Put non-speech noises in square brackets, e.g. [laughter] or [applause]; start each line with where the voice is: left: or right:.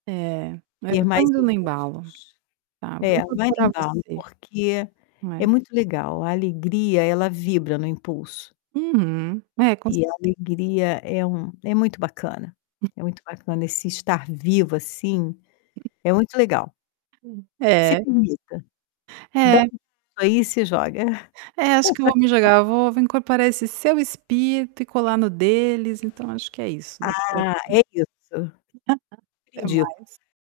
right: É. É,
left: Ter
right: eu tô
left: mais
right: indo no embalo.
left: impulsos.
right: Tá, vou
left: É, vai no
right: incorporar
left: embalo,
right: você.
left: porque é
right: É.
left: muito legal. A alegria, ela vibra no impulso.
right: Uhum. É, com
left: E
right: certe
left: a alegria é um é muito bacana. É muito bacana esse estar vivo, assim, é muito legal.
right: Sim.
left: Se
right: É.
left: permita. Dá
right: É.
left: um pulo aí e se joga.
right: É, acho que eu vou me
left: [laughs]
right: jogar, vou vou incorporar esse seu espírito e colar no deles, então acho que é isso daqui pra frente.
left: Ah, é isso.
right: [chuckles]
left: Super
right: Até
left: indico.
right: mais.